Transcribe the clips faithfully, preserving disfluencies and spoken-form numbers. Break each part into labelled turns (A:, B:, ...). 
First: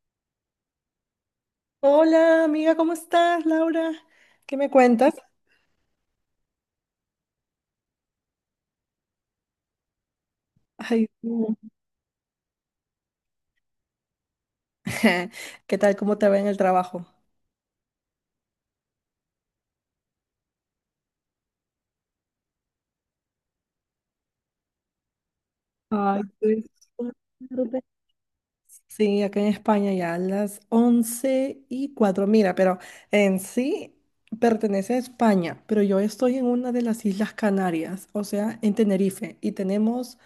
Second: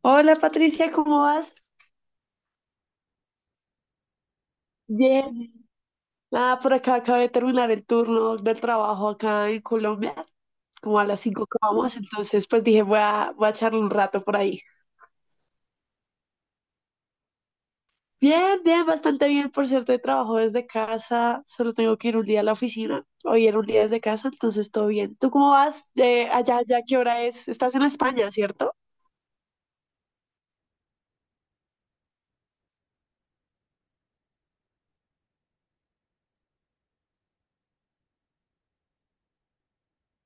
A: Hola Patricia, ¿cómo vas?
B: Hola, amiga, ¿cómo estás, Laura? ¿Qué me cuentas?
A: Bien, nada, por acá acabé de terminar el turno del trabajo acá en Colombia, como a
B: Ay,
A: las cinco
B: tú.
A: acabamos, entonces pues dije voy a, voy a charlar un rato por ahí.
B: ¿Qué tal? ¿Cómo te va en el trabajo?
A: Bien, bien, bastante bien, por cierto, trabajo desde casa, solo tengo que ir un día a la oficina, hoy era un día desde casa, entonces todo bien. ¿Tú cómo vas?
B: Ay,
A: Eh, allá,
B: estoy
A: allá, ¿qué hora es? Estás
B: súper.
A: en España, ¿cierto?
B: Sí, acá en España ya a las once y cuatro. Mira, pero en sí pertenece a España, pero yo estoy en una de las Islas Canarias, o sea, en Tenerife, y tenemos,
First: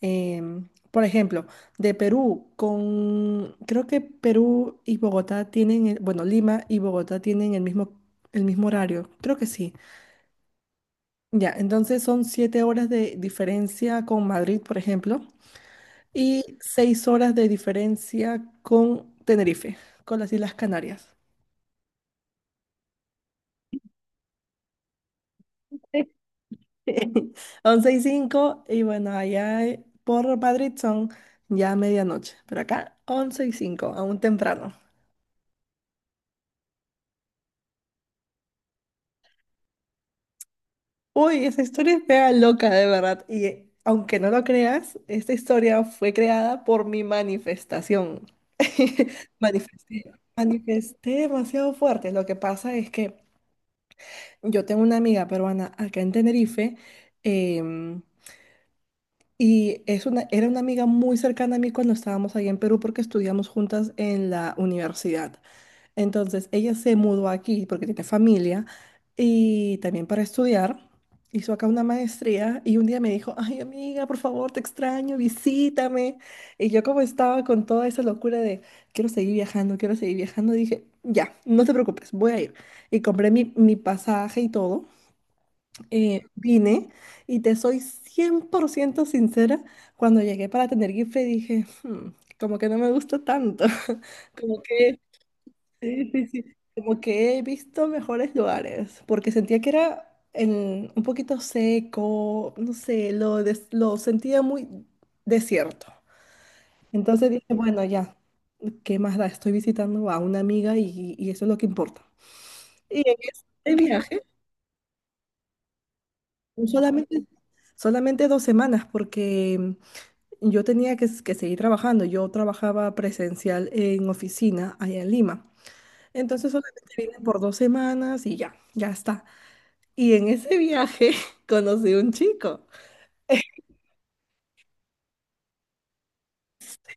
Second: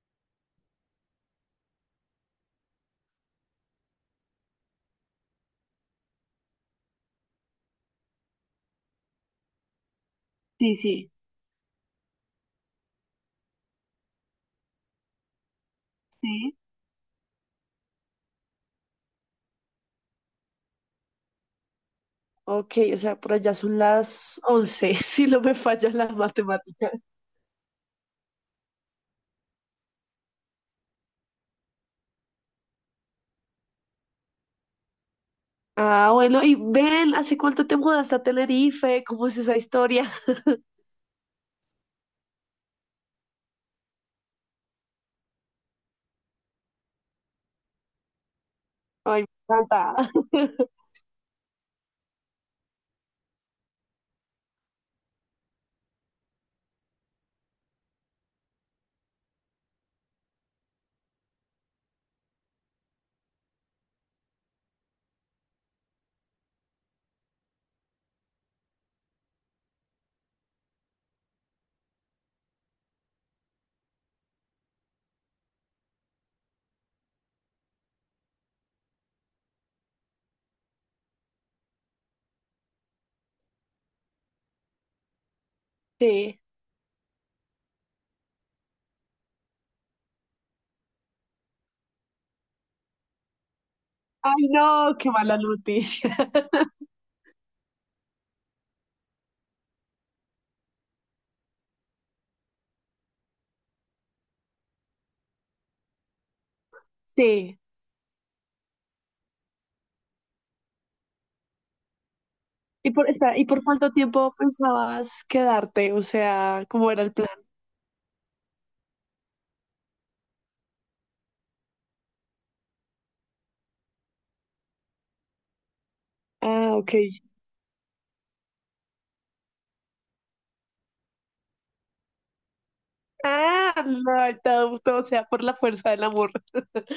B: em, por ejemplo, de Perú con, creo que Perú y Bogotá tienen, el- bueno, Lima y Bogotá tienen el mismo, el mismo horario, creo que sí.
A: Sí, sí.
B: Ya, entonces son siete horas de diferencia con Madrid, por ejemplo, y
A: Sí.
B: seis horas de diferencia con Tenerife, con las Islas Canarias.
A: Ok, o sea, por allá son las once, si no me falla la matemática.
B: Once y cinco, y bueno, allá eh, por Madrid son ya medianoche, pero acá once y cinco, aún temprano.
A: Ah, bueno, y ven, ¿hace cuánto te mudaste a Tenerife? ¿Cómo es esa historia?
B: Uy, esa historia es mega loca, de verdad. Y eh, aunque no lo creas, esta historia fue creada por mi manifestación.
A: Ay, me encanta.
B: Manifesté, manifesté demasiado fuerte. Lo que pasa es que yo tengo una amiga peruana acá en Tenerife. em, Y es una, era una amiga muy cercana a mí cuando estábamos allá en Perú porque estudiamos juntas en la universidad. Entonces, ella se mudó aquí porque tiene familia y también para estudiar. Hizo acá una maestría y un día me dijo, ay, amiga, por favor, te extraño, visítame. Y yo, como estaba con toda esa locura de, quiero seguir viajando, quiero seguir viajando, dije, ya, no te preocupes, voy a ir. Y compré mi, mi pasaje y todo, eh,
A: Sí.
B: vine, y te soy cien por ciento sincera, cuando llegué para tener Gipfel dije, "Hmm, como que no me gusta tanto",
A: Ay,
B: como
A: no,
B: que,
A: qué mala
B: sí,
A: noticia.
B: sí, sí, como que he visto mejores lugares, porque sentía que era en- un poquito seco, no sé, lo, des- lo sentía muy desierto. Entonces dije,
A: Sí.
B: bueno, ya, ¿qué más da? Estoy visitando a una amiga, y, y eso es lo que importa.
A: Y
B: Y
A: por,
B: en
A: espera, ¿y por
B: este
A: cuánto
B: viaje,
A: tiempo pensabas quedarte? O sea, ¿cómo era el
B: Solamente,
A: plan?
B: solamente dos semanas, porque yo tenía que, que seguir trabajando. Yo trabajaba presencial en oficina allá en Lima. Entonces
A: Ah,
B: solamente
A: ok.
B: vine por dos semanas y ya, ya está. Y en ese viaje conocí un chico.
A: Ah, no, todo, todo sea por la fuerza del amor.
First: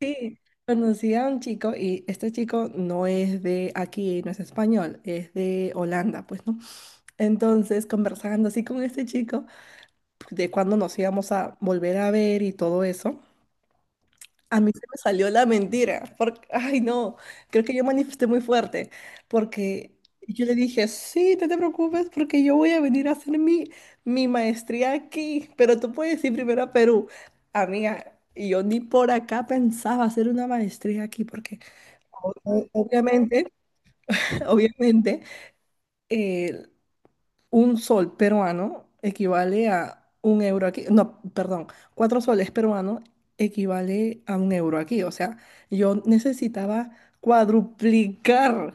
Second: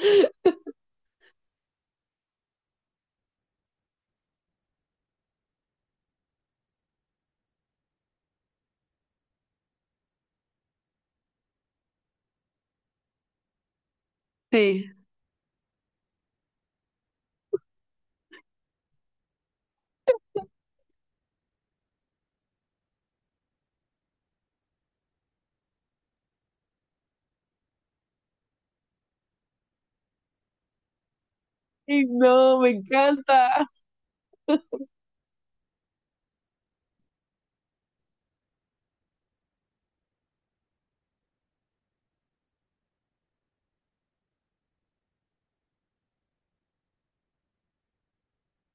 B: Sí, conocí a un chico, y este chico no es de aquí, no es español, es de Holanda, pues, ¿no? Entonces, conversando así con este chico, de cuándo nos íbamos a volver a ver y todo eso. A mí se
A: Sí.
B: me salió la mentira, porque, ay, no, creo que yo manifesté muy fuerte, porque yo le dije, sí, no te preocupes, porque yo voy a venir a hacer mi, mi maestría aquí, pero tú puedes ir primero a Perú. Amiga, y yo ni por acá pensaba hacer una maestría aquí, porque
A: Ay,
B: o-
A: no,
B: o-
A: me
B: obviamente,
A: encanta.
B: obviamente, eh, un sol peruano equivale a un euro aquí. No, perdón, cuatro soles peruanos equivale a un euro aquí. O sea, yo necesitaba cuadruplicar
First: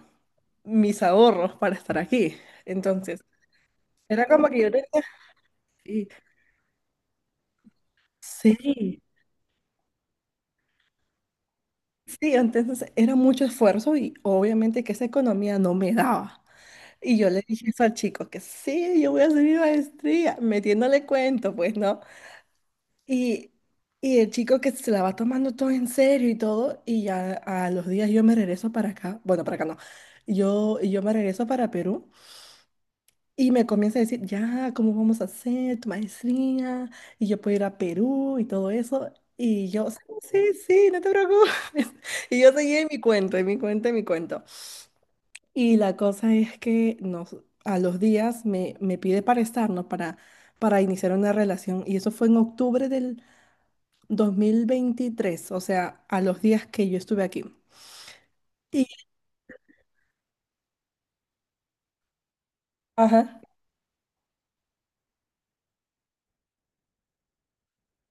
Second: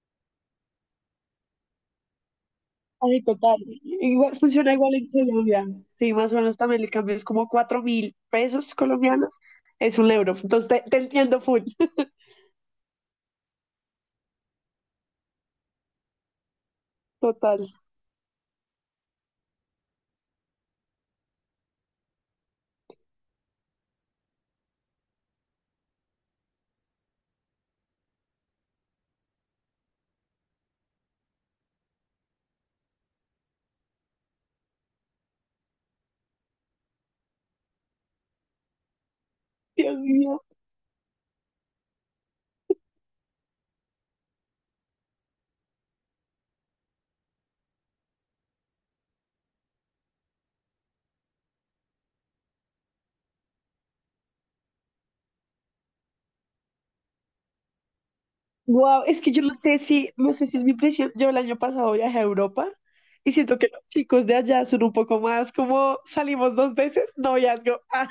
B: mis ahorros para estar aquí. Entonces,
A: Ay, total.
B: era
A: Igual,
B: como que yo
A: funciona
B: tenía...
A: igual en Colombia.
B: y-
A: Sí, más o menos también el cambio es como cuatro mil pesos
B: Sí,
A: colombianos. Es un euro. Entonces te, te entiendo full.
B: sí, entonces era mucho esfuerzo y obviamente que esa economía no me daba. Y yo le
A: Total.
B: dije eso al chico, que sí, yo voy a hacer mi maestría, metiéndole cuento, pues, ¿no? Y, y el chico que se la va tomando todo en serio y todo, y ya a los días yo me regreso para acá, bueno, para acá no, yo, yo me regreso para Perú y me comienza a decir, ya, ¿cómo vamos a hacer tu maestría? Y yo puedo ir a Perú y todo eso. Y yo, sí,
A: Dios mío.
B: sí, sí, no te preocupes. Y yo seguía en mi cuento, en mi cuento, en mi cuento. Y la cosa es que nos, a los días me, me pide para estarnos, para, para iniciar una relación. Y eso fue en octubre del... dos mil veintitrés, o sea, a los días que yo estuve aquí.
A: Wow,
B: Y,
A: es que yo no sé si, no sé si es mi impresión. Yo el año pasado viajé a Europa y
B: ajá.
A: siento que los chicos de allá son un poco más como salimos dos veces, noviazgo. Ah,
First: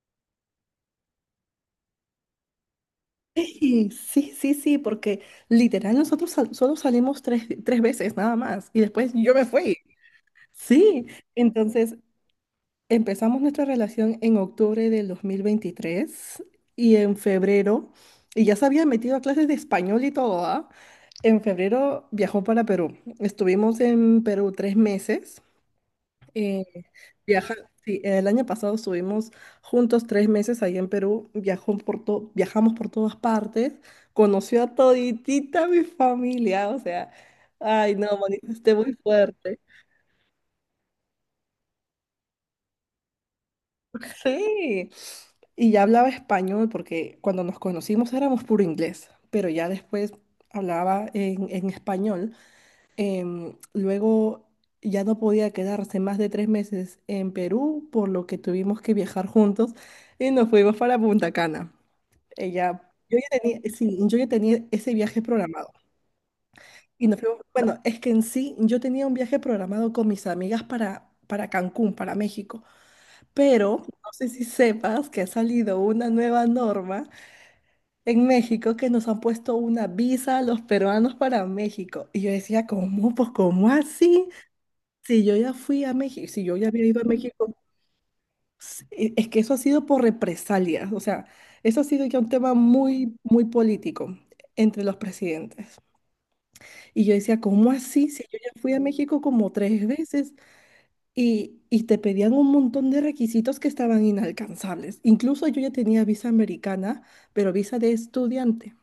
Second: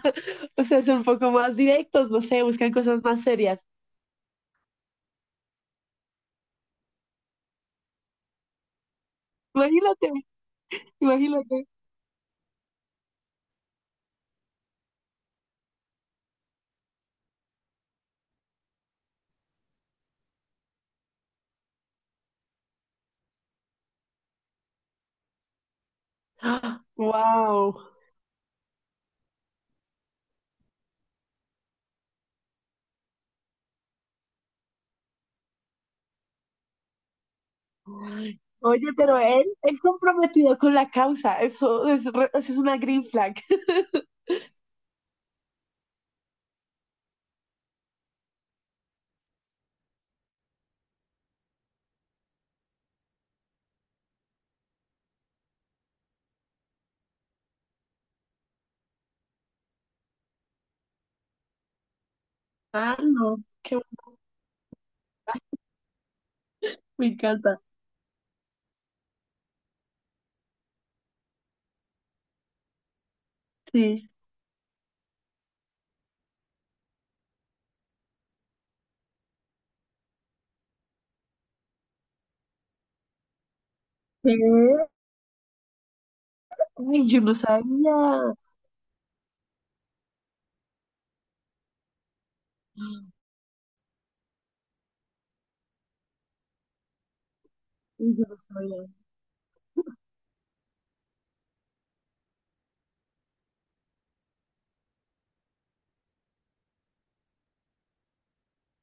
A: o sea, son un poco más directos, no sé, buscan cosas más serias.
B: Sí, sí, sí, sí, porque literal nosotros sal- solo salimos tres, tres veces nada más y después yo me fui.
A: Imagínate,
B: Sí,
A: imagínate.
B: entonces empezamos nuestra relación en octubre del dos mil veintitrés y en febrero, y ya se había metido a clases de español y todo, ¿ah? En febrero viajó para Perú. Estuvimos en Perú tres meses. Eh, viaja,
A: Wow.
B: sí, el año pasado estuvimos juntos tres meses ahí en Perú, viajó por to- viajamos por todas partes, conoció a toditita mi familia, o sea, ay, no,
A: Ay,
B: manifesté
A: oye,
B: muy
A: pero él,
B: fuerte.
A: él comprometido con la causa, eso es, re- eso es una green flag.
B: Sí, y ya hablaba español, porque cuando nos conocimos éramos puro inglés, pero ya después hablaba en, en español. Em, luego ya no podía quedarse más de tres meses en Perú, por lo que tuvimos que viajar juntos y nos fuimos para Punta Cana. Ella,
A: Ah,
B: yo
A: no,
B: ya tenía,
A: qué
B: sí,
A: bueno,
B: yo ya tenía ese viaje programado.
A: me
B: Y nos fuimos,
A: encanta.
B: bueno, es que en sí yo tenía un viaje programado con mis amigas para, para Cancún, para México, pero no
A: Sí.
B: sé si sepas que ha salido una nueva norma en México, que nos han puesto una visa a los peruanos para México. Y yo decía, ¿cómo? Pues, ¿cómo así?
A: ¿Qué?
B: Si yo ya fui a México, si yo ya había ido a
A: Ay, yo no
B: México,
A: sabía.
B: s- e- es que eso ha sido por represalias, o sea, eso ha sido ya un tema
A: Ay,
B: muy, muy político entre los presidentes. Y yo decía, ¿cómo así? Si
A: yo no
B: yo ya fui a
A: sabía.
B: México como tres veces, y, y te pedían un montón de requisitos que estaban inalcanzables. Incluso yo ya tenía visa americana, pero visa de estudiante.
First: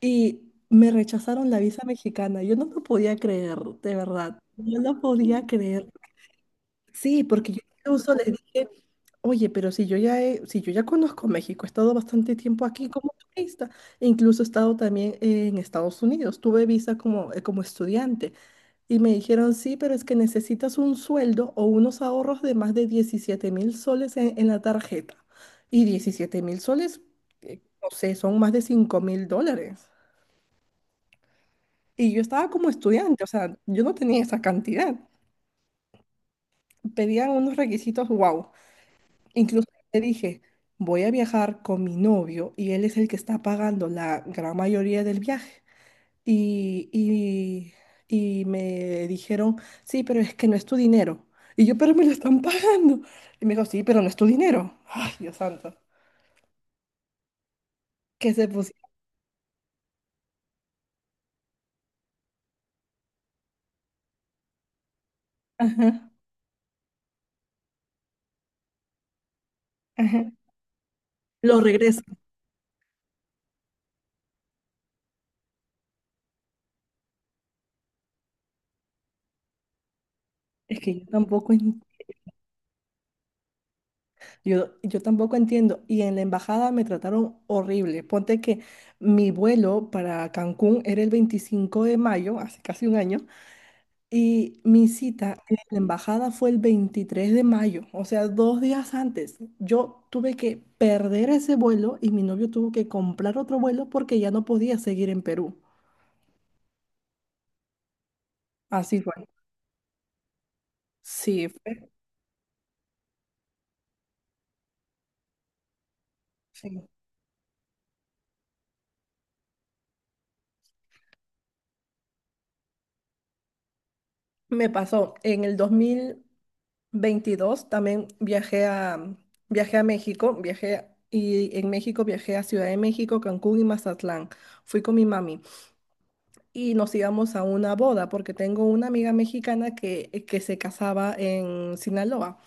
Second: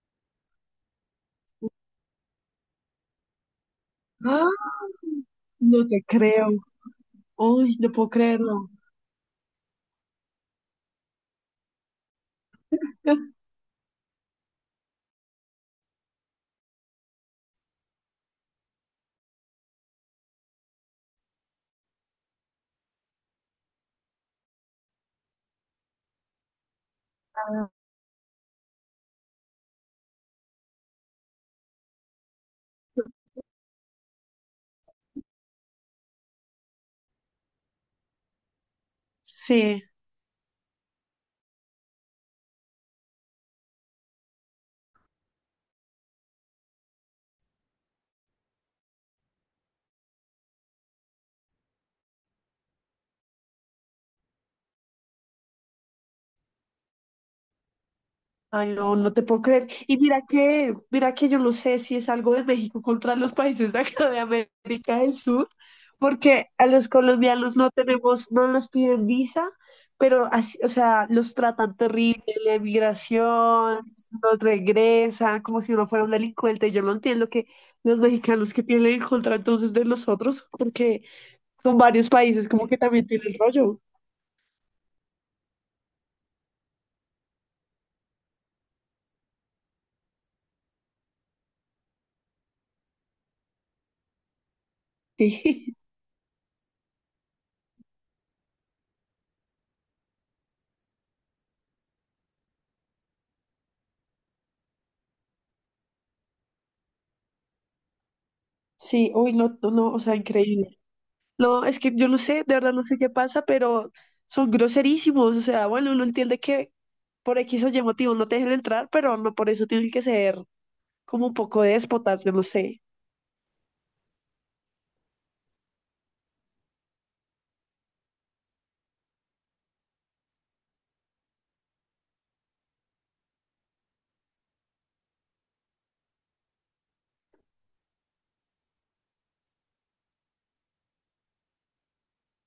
B: Y me rechazaron la visa mexicana. Yo no lo podía creer, de verdad.
A: Ah,
B: No lo podía
A: no
B: creer.
A: te creo.
B: Sí, porque yo
A: Uy, no puedo
B: incluso les dije,
A: creerlo.
B: oye, pero si yo ya he- si yo ya conozco México, he estado bastante tiempo aquí como turista, e incluso he estado también en Estados Unidos, tuve visa como, eh, como estudiante, y me dijeron, sí, pero es que necesitas un sueldo o unos ahorros de más de diecisiete mil soles en, en la tarjeta. Y diecisiete mil soles, eh, no sé, son más de cinco mil dólares. Y yo estaba como estudiante, o sea, yo no tenía esa cantidad. Pedían unos requisitos, wow. Incluso
A: Sí.
B: te dije, voy a viajar con mi novio y él es el que está pagando la gran mayoría del viaje. Y, y, y me dijeron, sí, pero es que no es tu dinero. Y yo, pero me lo están pagando. Y me dijo, sí, pero no es tu dinero. Ay, Dios santo. Que se
A: Ay,
B: pusieron.
A: no, no te puedo creer. Y mira que, mira que yo no sé si es algo de México contra los países de acá de América del Sur,
B: Ajá,
A: porque a los colombianos no tenemos, no nos piden visa, pero
B: ajá.
A: así, o sea, los
B: Lo
A: tratan
B: regreso.
A: terrible, la emigración, los regresan, como si uno fuera un delincuente. Yo no entiendo que los mexicanos que tienen en contra entonces de nosotros,
B: Es que
A: porque
B: yo tampoco,
A: son
B: en-
A: varios países como que también tienen rollo.
B: yo, yo tampoco entiendo. Y en la embajada me trataron horrible. Ponte que mi vuelo para Cancún era el veinticinco de mayo, hace casi un año. Y mi cita en la embajada fue el veintitrés de mayo, o sea, dos días antes. Yo tuve que perder ese vuelo y mi novio tuvo que comprar otro vuelo porque ya no podía seguir en Perú.
A: Sí,
B: Así fue.
A: sí, uy, no, no, no, o sea, increíble.
B: Sí,
A: No, es
B: fue-
A: que yo no sé, de verdad no sé qué pasa, pero son groserísimos. O sea, bueno, uno entiende
B: sí.
A: que por X o Y motivo no te dejen entrar, pero no por eso tienen que ser como un poco déspotas, yo no sé.
B: Me pasó. En el dos mil veintidós también viajé a, viajé a México, viajé y en México viajé a Ciudad de México, Cancún y Mazatlán. Fui con mi mami, y nos íbamos a una boda, porque tengo una amiga mexicana que, eh, que se casaba en Sinaloa.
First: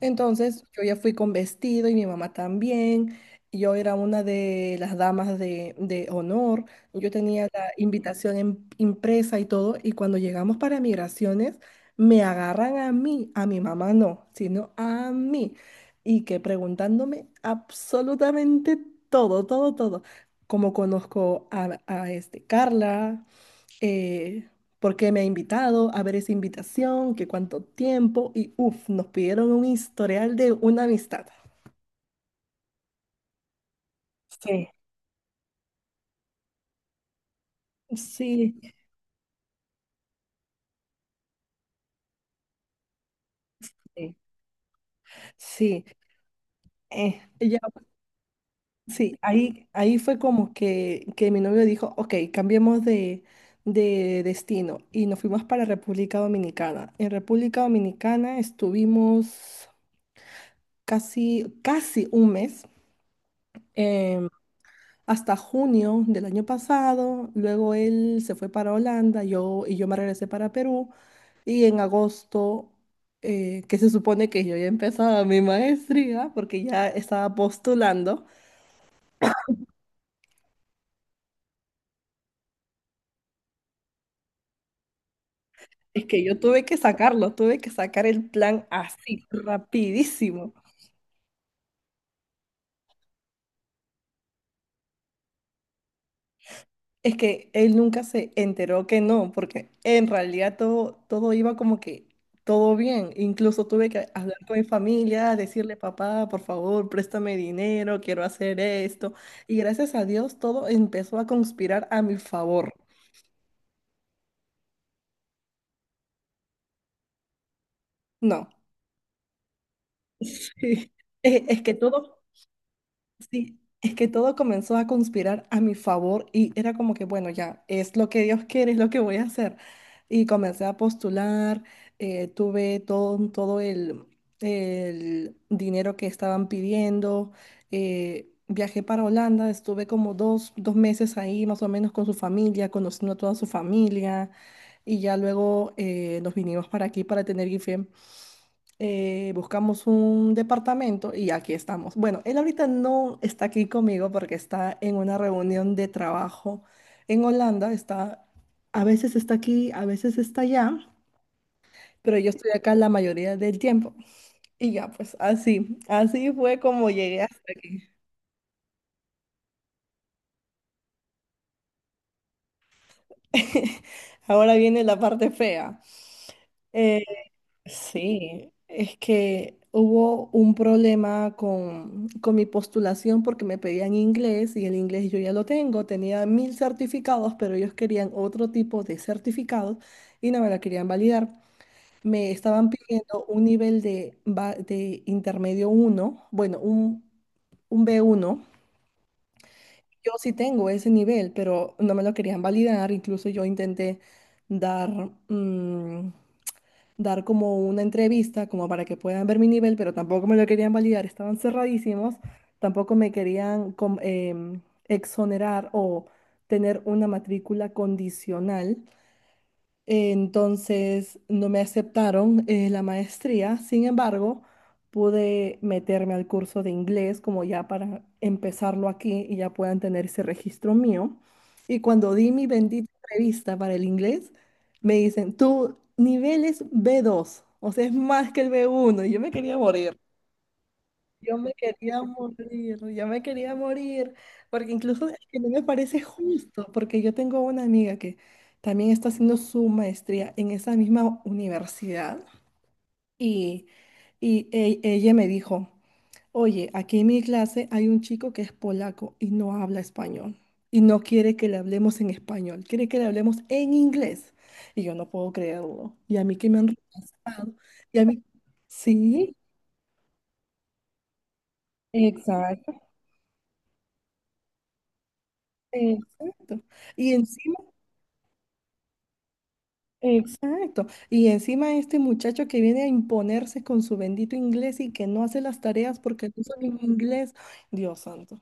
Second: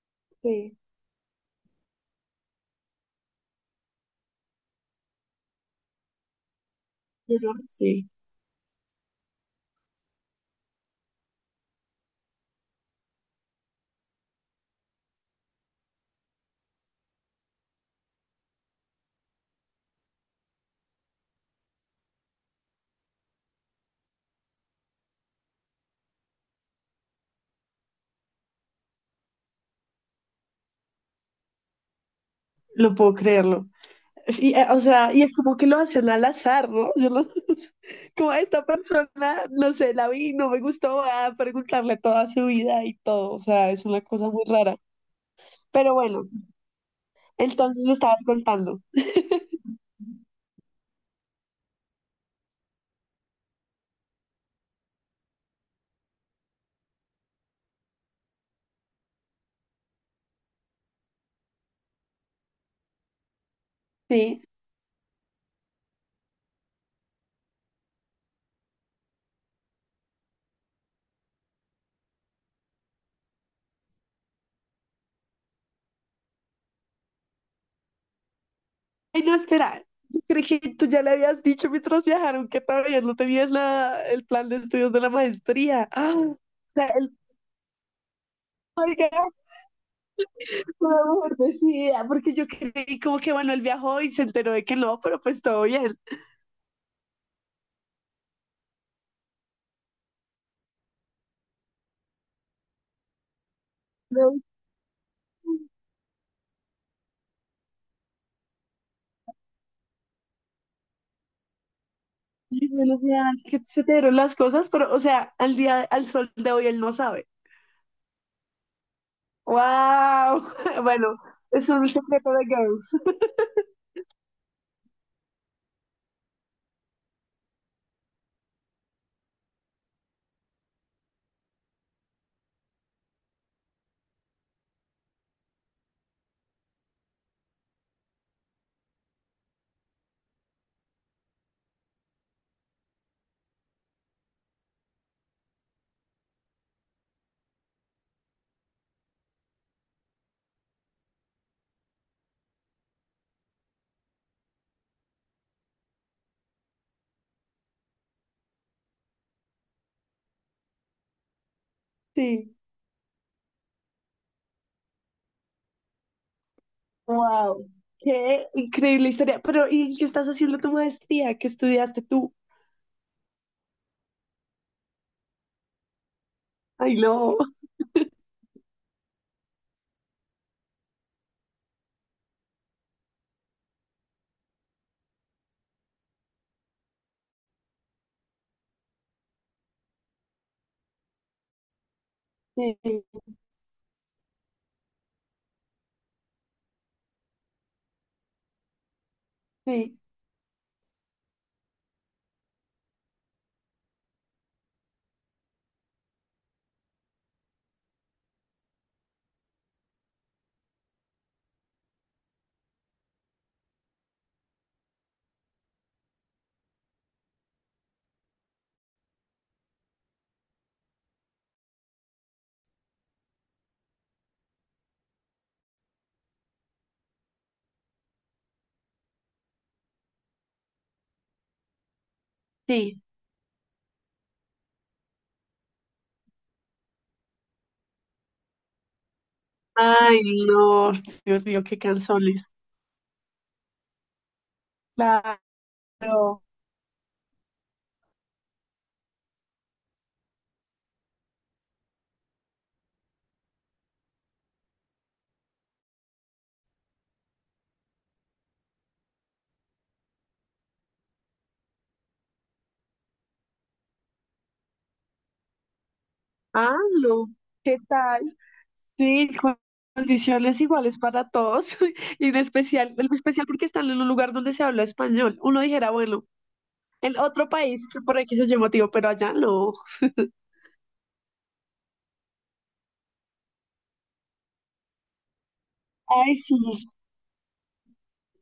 B: Entonces
A: Sí,
B: yo ya fui con vestido y mi mamá también. Yo era una de las damas de, de honor. Yo
A: yo
B: tenía
A: no
B: la
A: sé,
B: invitación em- impresa y todo. Y cuando llegamos para migraciones, me agarran a mí, a mi mamá no, sino a mí. Y que preguntándome absolutamente todo, todo, todo. Como conozco a, a este Carla, eh, por qué me ha invitado, a ver esa invitación, que cuánto tiempo, y uff, nos pidieron un historial de una amistad.
A: no puedo creerlo. Sí, eh,
B: Sí,
A: o sea, y es como que lo hacen al azar, ¿no? Yo no- como a esta
B: sí,
A: persona, no sé, la vi, no me gustó, voy a preguntarle toda su vida y todo. O sea, es una
B: sí,
A: cosa muy rara.
B: sí,
A: Pero bueno,
B: eh, ya,
A: entonces me estabas contando.
B: sí, ahí, ahí fue como que, que mi novio dijo, ok, cambiemos de, de destino, y nos fuimos para República Dominicana. En República Dominicana estuvimos casi, casi un mes. em,
A: Sí.
B: Hasta junio del año pasado, luego él se fue para Holanda, yo y yo me regresé para Perú, y en agosto, eh, que se supone que yo ya empezaba mi maestría porque ya estaba postulando,
A: Ay, no, espera. Yo creí que tú ya le habías dicho mientras viajaron que todavía no tenías la, el plan de estudios de la maestría.
B: es
A: ¡Ah!
B: que yo
A: O
B: tuve que
A: sea, el,
B: sacarlo, tuve que sacar el plan
A: oiga,
B: así, rapidísimo.
A: por favor, decida, porque yo creí como que Manuel viajó y se enteró de que no, pero pues todo bien.
B: Es que él nunca se enteró que no, porque en realidad todo, todo iba como que todo bien. Incluso tuve que hablar
A: No,
B: con mi familia, decirle, papá, por favor, préstame dinero, quiero hacer esto. Y gracias a Dios todo empezó a conspirar a mi
A: y
B: favor.
A: menos mal que se te dieron las cosas, pero, o sea, al día, al sol de hoy él no sabe.
B: No.
A: ¡Wow!
B: Sí.
A: Bueno,
B: Es, es
A: es
B: que
A: un
B: todo
A: secreto de girls.
B: Sí, es que todo comenzó a conspirar a mi favor y era como que, bueno, ya, es lo que Dios quiere, es lo que voy a hacer. Y comencé a postular, eh, tuve todo, todo el, el dinero que estaban pidiendo, eh, viajé para Holanda, estuve como dos, dos meses ahí más o menos con su familia, conociendo a toda su familia, y ya luego, eh, nos vinimos para aquí para tener I F E M, eh, buscamos un departamento y aquí estamos. Bueno, él ahorita no está aquí conmigo porque está en una reunión de trabajo en Holanda. Está, a veces está aquí, a veces está allá, pero yo estoy
A: Sí,
B: acá la mayoría del tiempo. Y ya, pues así, así fue como llegué hasta
A: wow.
B: aquí.
A: Qué increíble historia. Pero, ¿y qué estás haciendo tu maestría? ¿Qué estudiaste tú?
B: Ahora viene la parte fea.
A: Ay,
B: Eh,
A: no.
B: Sí, es que hubo un problema con, con mi postulación porque me pedían inglés y el inglés yo ya lo tengo, tenía mil certificados, pero ellos querían otro tipo de certificados y no me la querían validar. Me estaban
A: Sí,
B: pidiendo un nivel de, ba- de intermedio uno, bueno, un, un b uno.
A: sí,
B: Yo sí tengo ese nivel, pero no me lo querían validar. Incluso yo intenté dar, mm, dar como una entrevista, como para que puedan ver mi nivel, pero tampoco me lo querían validar, estaban cerradísimos, tampoco me querían com- em, exonerar o tener una matrícula condicional. Entonces no me aceptaron eh, la maestría. Sin embargo, pude meterme al curso de inglés como ya para empezarlo aquí y ya puedan tener ese registro mío. Y cuando di mi bendita
A: sí.
B: entrevista para el inglés, me dicen, tu nivel es B dos, o sea, es más que el B uno, y yo me quería morir.
A: Ay, no.
B: Yo
A: Dios
B: me
A: mío, qué
B: quería
A: cansones.
B: morir, yo me quería morir, porque incluso es que no me parece
A: Claro.
B: justo, porque yo tengo una amiga que también está haciendo su maestría en esa misma universidad y, y e- ella me dijo, oye, aquí en mi clase hay un chico que es polaco y no habla español y no quiere que le hablemos en español, quiere que le hablemos en inglés. Y yo no puedo creerlo. Y a mí que me han
A: Ah, no.
B: rechazado.
A: ¿Qué
B: Y a mí,
A: tal? Sí,
B: sí.
A: con condiciones iguales para todos. Y en
B: Exacto.
A: especial, en especial porque están en un lugar donde se habla español. Uno dijera, bueno,
B: Exacto. Y
A: en otro
B: encima,
A: país, que por aquí se llama motivo, pero allá no.
B: exacto. Y encima este muchacho que viene a imponerse con su bendito inglés y que no hace las tareas porque
A: Ay,
B: no
A: sí.
B: sabe inglés. Dios santo.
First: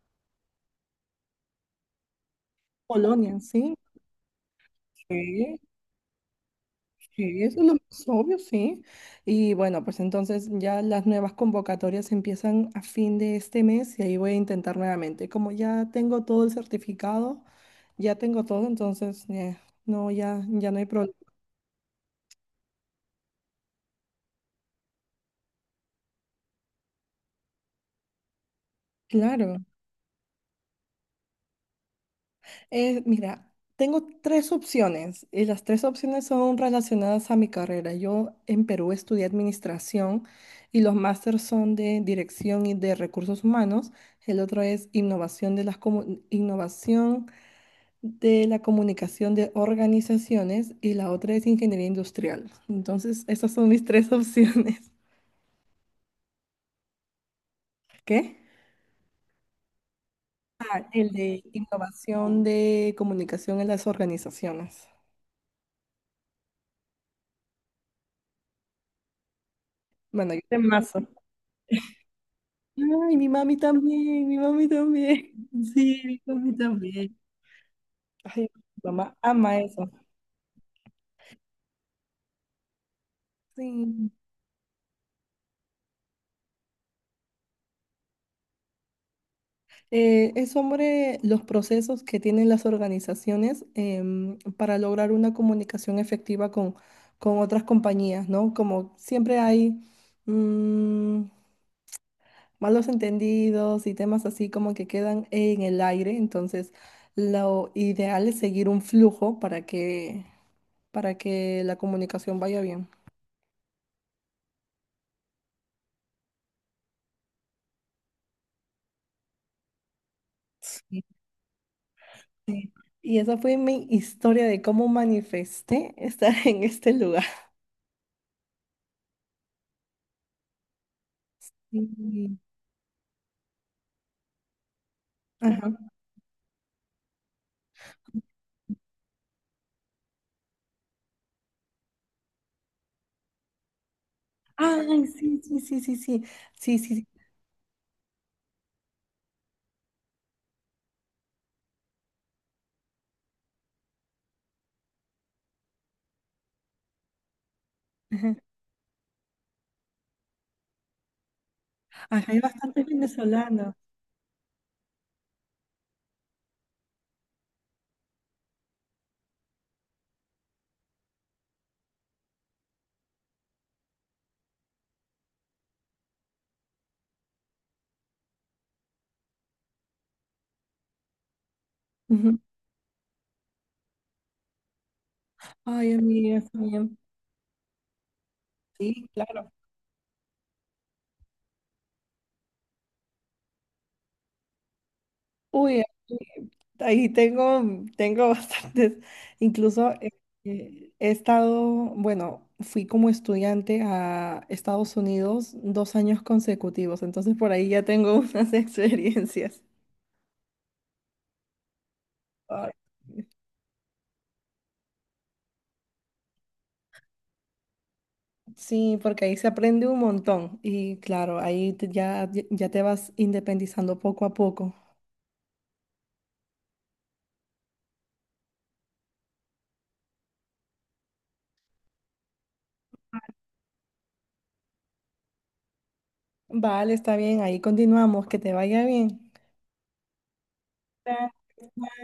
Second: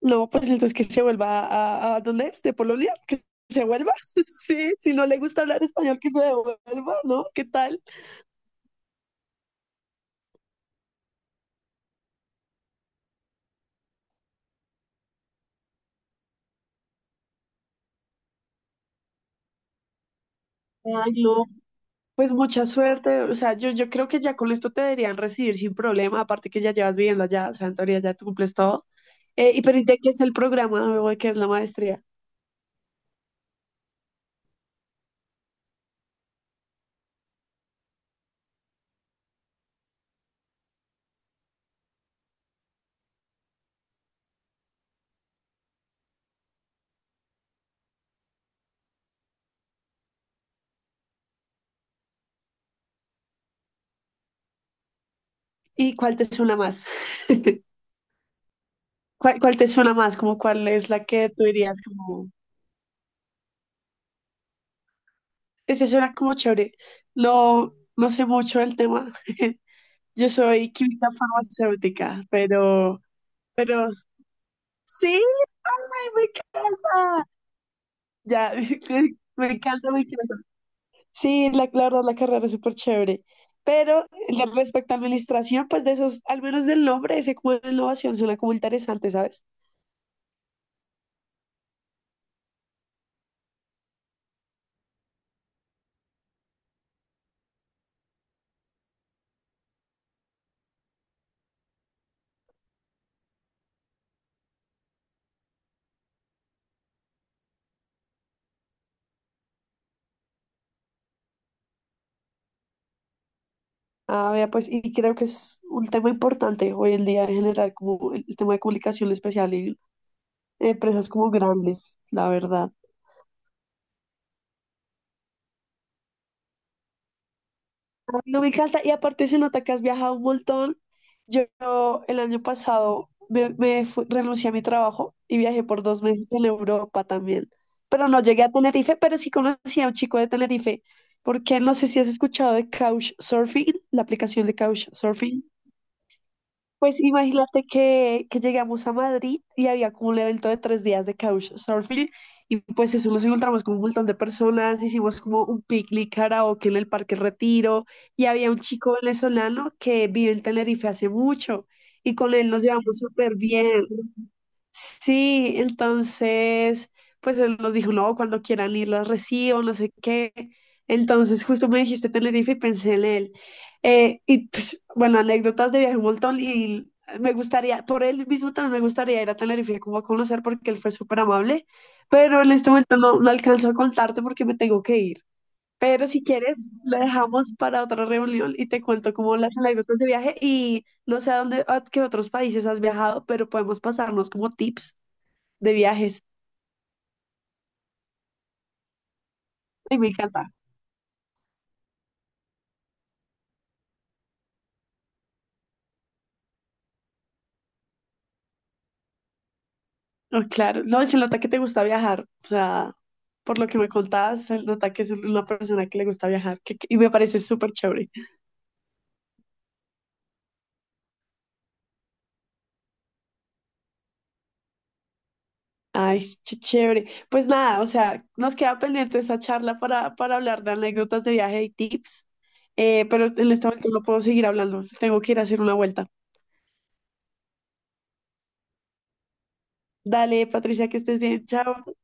A: No, pues entonces que se vuelva a, a ¿dónde es? ¿De Polonia? Que
B: Polonia,
A: se
B: sí.
A: vuelva. Sí, si no le gusta
B: Sí,
A: hablar español, que se devuelva, ¿no?
B: sí,
A: ¿Qué
B: eso es lo
A: tal?
B: más obvio, sí. Y bueno, pues entonces ya las nuevas convocatorias empiezan a fin de este mes y ahí voy a intentar nuevamente. Como ya tengo todo el certificado, ya tengo todo, entonces eh, no, ya, ya no hay
A: Ay,
B: problema.
A: no, pues mucha suerte, o sea, yo, yo creo que ya con esto te deberían recibir sin problema, aparte que ya llevas viviendo allá, o sea, en teoría ya tú cumples todo. Eh,
B: Claro.
A: y pero, ¿y de qué es el programa o de qué es la maestría?
B: Eh, mira, tengo tres opciones y las tres opciones son relacionadas a mi carrera. Yo en Perú estudié administración y los másters son de dirección y de recursos humanos. El otro es innovación de las comu- innovación de la comunicación de organizaciones y la otra es ingeniería industrial. Entonces, esas son mis tres opciones.
A: ¿Y cuál te suena más?
B: ¿Qué?
A: ¿Cuál, cuál te suena más? Como cuál es la
B: El
A: que
B: de
A: tú dirías como,
B: innovación de comunicación en las organizaciones.
A: ese suena como chévere. No, no sé mucho del tema. Yo
B: Bueno, yo te...
A: soy química farmacéutica, pero,
B: Ay, mi mami
A: pero
B: también, mi mami
A: sí,
B: también. Sí,
A: ay,
B: mi
A: me
B: mami también.
A: encanta.
B: Ay,
A: Ya,
B: mi mamá
A: me
B: ama eso.
A: encanta, me encanta. Sí, la, la verdad, la carrera es súper chévere. Pero
B: Sí.
A: la- respecto a administración, pues de esos, al menos del nombre, ese como de innovación suena como interesante, ¿sabes?
B: Eh, es sobre los procesos que tienen las organizaciones em, para lograr una comunicación efectiva con, con otras compañías, ¿no? Como siempre hay mm, malos entendidos y temas así como que quedan en el aire, entonces lo ideal es seguir un flujo para que, para que la comunicación vaya bien.
A: Ah, vea, pues, y creo que es un tema importante hoy en día en general, como el, el tema de comunicación especial en empresas como grandes, la verdad.
B: Y esa fue mi historia de cómo manifesté estar en este lugar.
A: Ay, no me encanta. Y aparte se nota que has viajado un montón. Yo yo el
B: Sí.
A: año pasado me, me fui- renuncié a mi trabajo y viajé por
B: Ajá.
A: dos meses en Europa también. Pero no llegué a Tenerife, pero sí conocí a un chico de Tenerife, porque no sé si has escuchado de Couchsurfing, la aplicación de
B: Ay, sí,
A: Couchsurfing.
B: sí, sí, sí, sí, sí, sí,
A: Pues
B: sí.
A: imagínate que, que llegamos a Madrid y había como un evento de tres días de couchsurfing y pues eso nos encontramos con un montón de personas, hicimos como un picnic karaoke en el Parque Retiro y
B: Ajá.
A: había un chico venezolano que vive en Tenerife hace mucho y
B: Ajá,
A: con
B: hay
A: él nos
B: bastantes
A: llevamos súper bien.
B: venezolanos.
A: Sí, entonces, pues él nos dijo, no, cuando quieran ir las recibo, no sé qué. Entonces, justo me dijiste Tenerife y pensé en él. Eh, y pues, bueno, anécdotas de viaje un montón y me gustaría, por él mismo también me gustaría ir a Tenerife como a conocer porque él fue súper amable,
B: Ujú.
A: pero en este momento no, no alcanzo a contarte porque me tengo que ir.
B: Ay,
A: Pero si
B: amiga, sí,
A: quieres,
B: em-
A: la dejamos para otra reunión y te
B: sí,
A: cuento como
B: claro.
A: las anécdotas de viaje y no sé a dónde, a qué otros países has viajado, pero podemos pasarnos como tips de
B: Uy,
A: viajes.
B: aquí... ahí tengo, tengo bastantes. Incluso
A: Ay, me
B: eh,
A: encanta.
B: eh, he estado, bueno, fui como estudiante a Estados Unidos dos años consecutivos, entonces por ahí ya tengo unas experiencias.
A: No, claro. No, se nota que te gusta viajar. O
B: Ay.
A: sea, por lo que me contabas, se nota que es una persona que le gusta viajar. Que- que- y me parece súper chévere.
B: Sí, porque ahí se aprende un montón y claro, ahí te... ya, ya te vas independizando poco a poco.
A: Ay, sí, qué chévere. Pues nada, o sea, nos queda pendiente esa charla para, para hablar de anécdotas de viaje y tips. Eh, pero en este momento no puedo seguir hablando. Tengo que ir a hacer una vuelta.
B: Vale, está bien, ahí continuamos, que te vaya bien.
A: Dale, Patricia, que estés
B: Bye.
A: bien. Chao.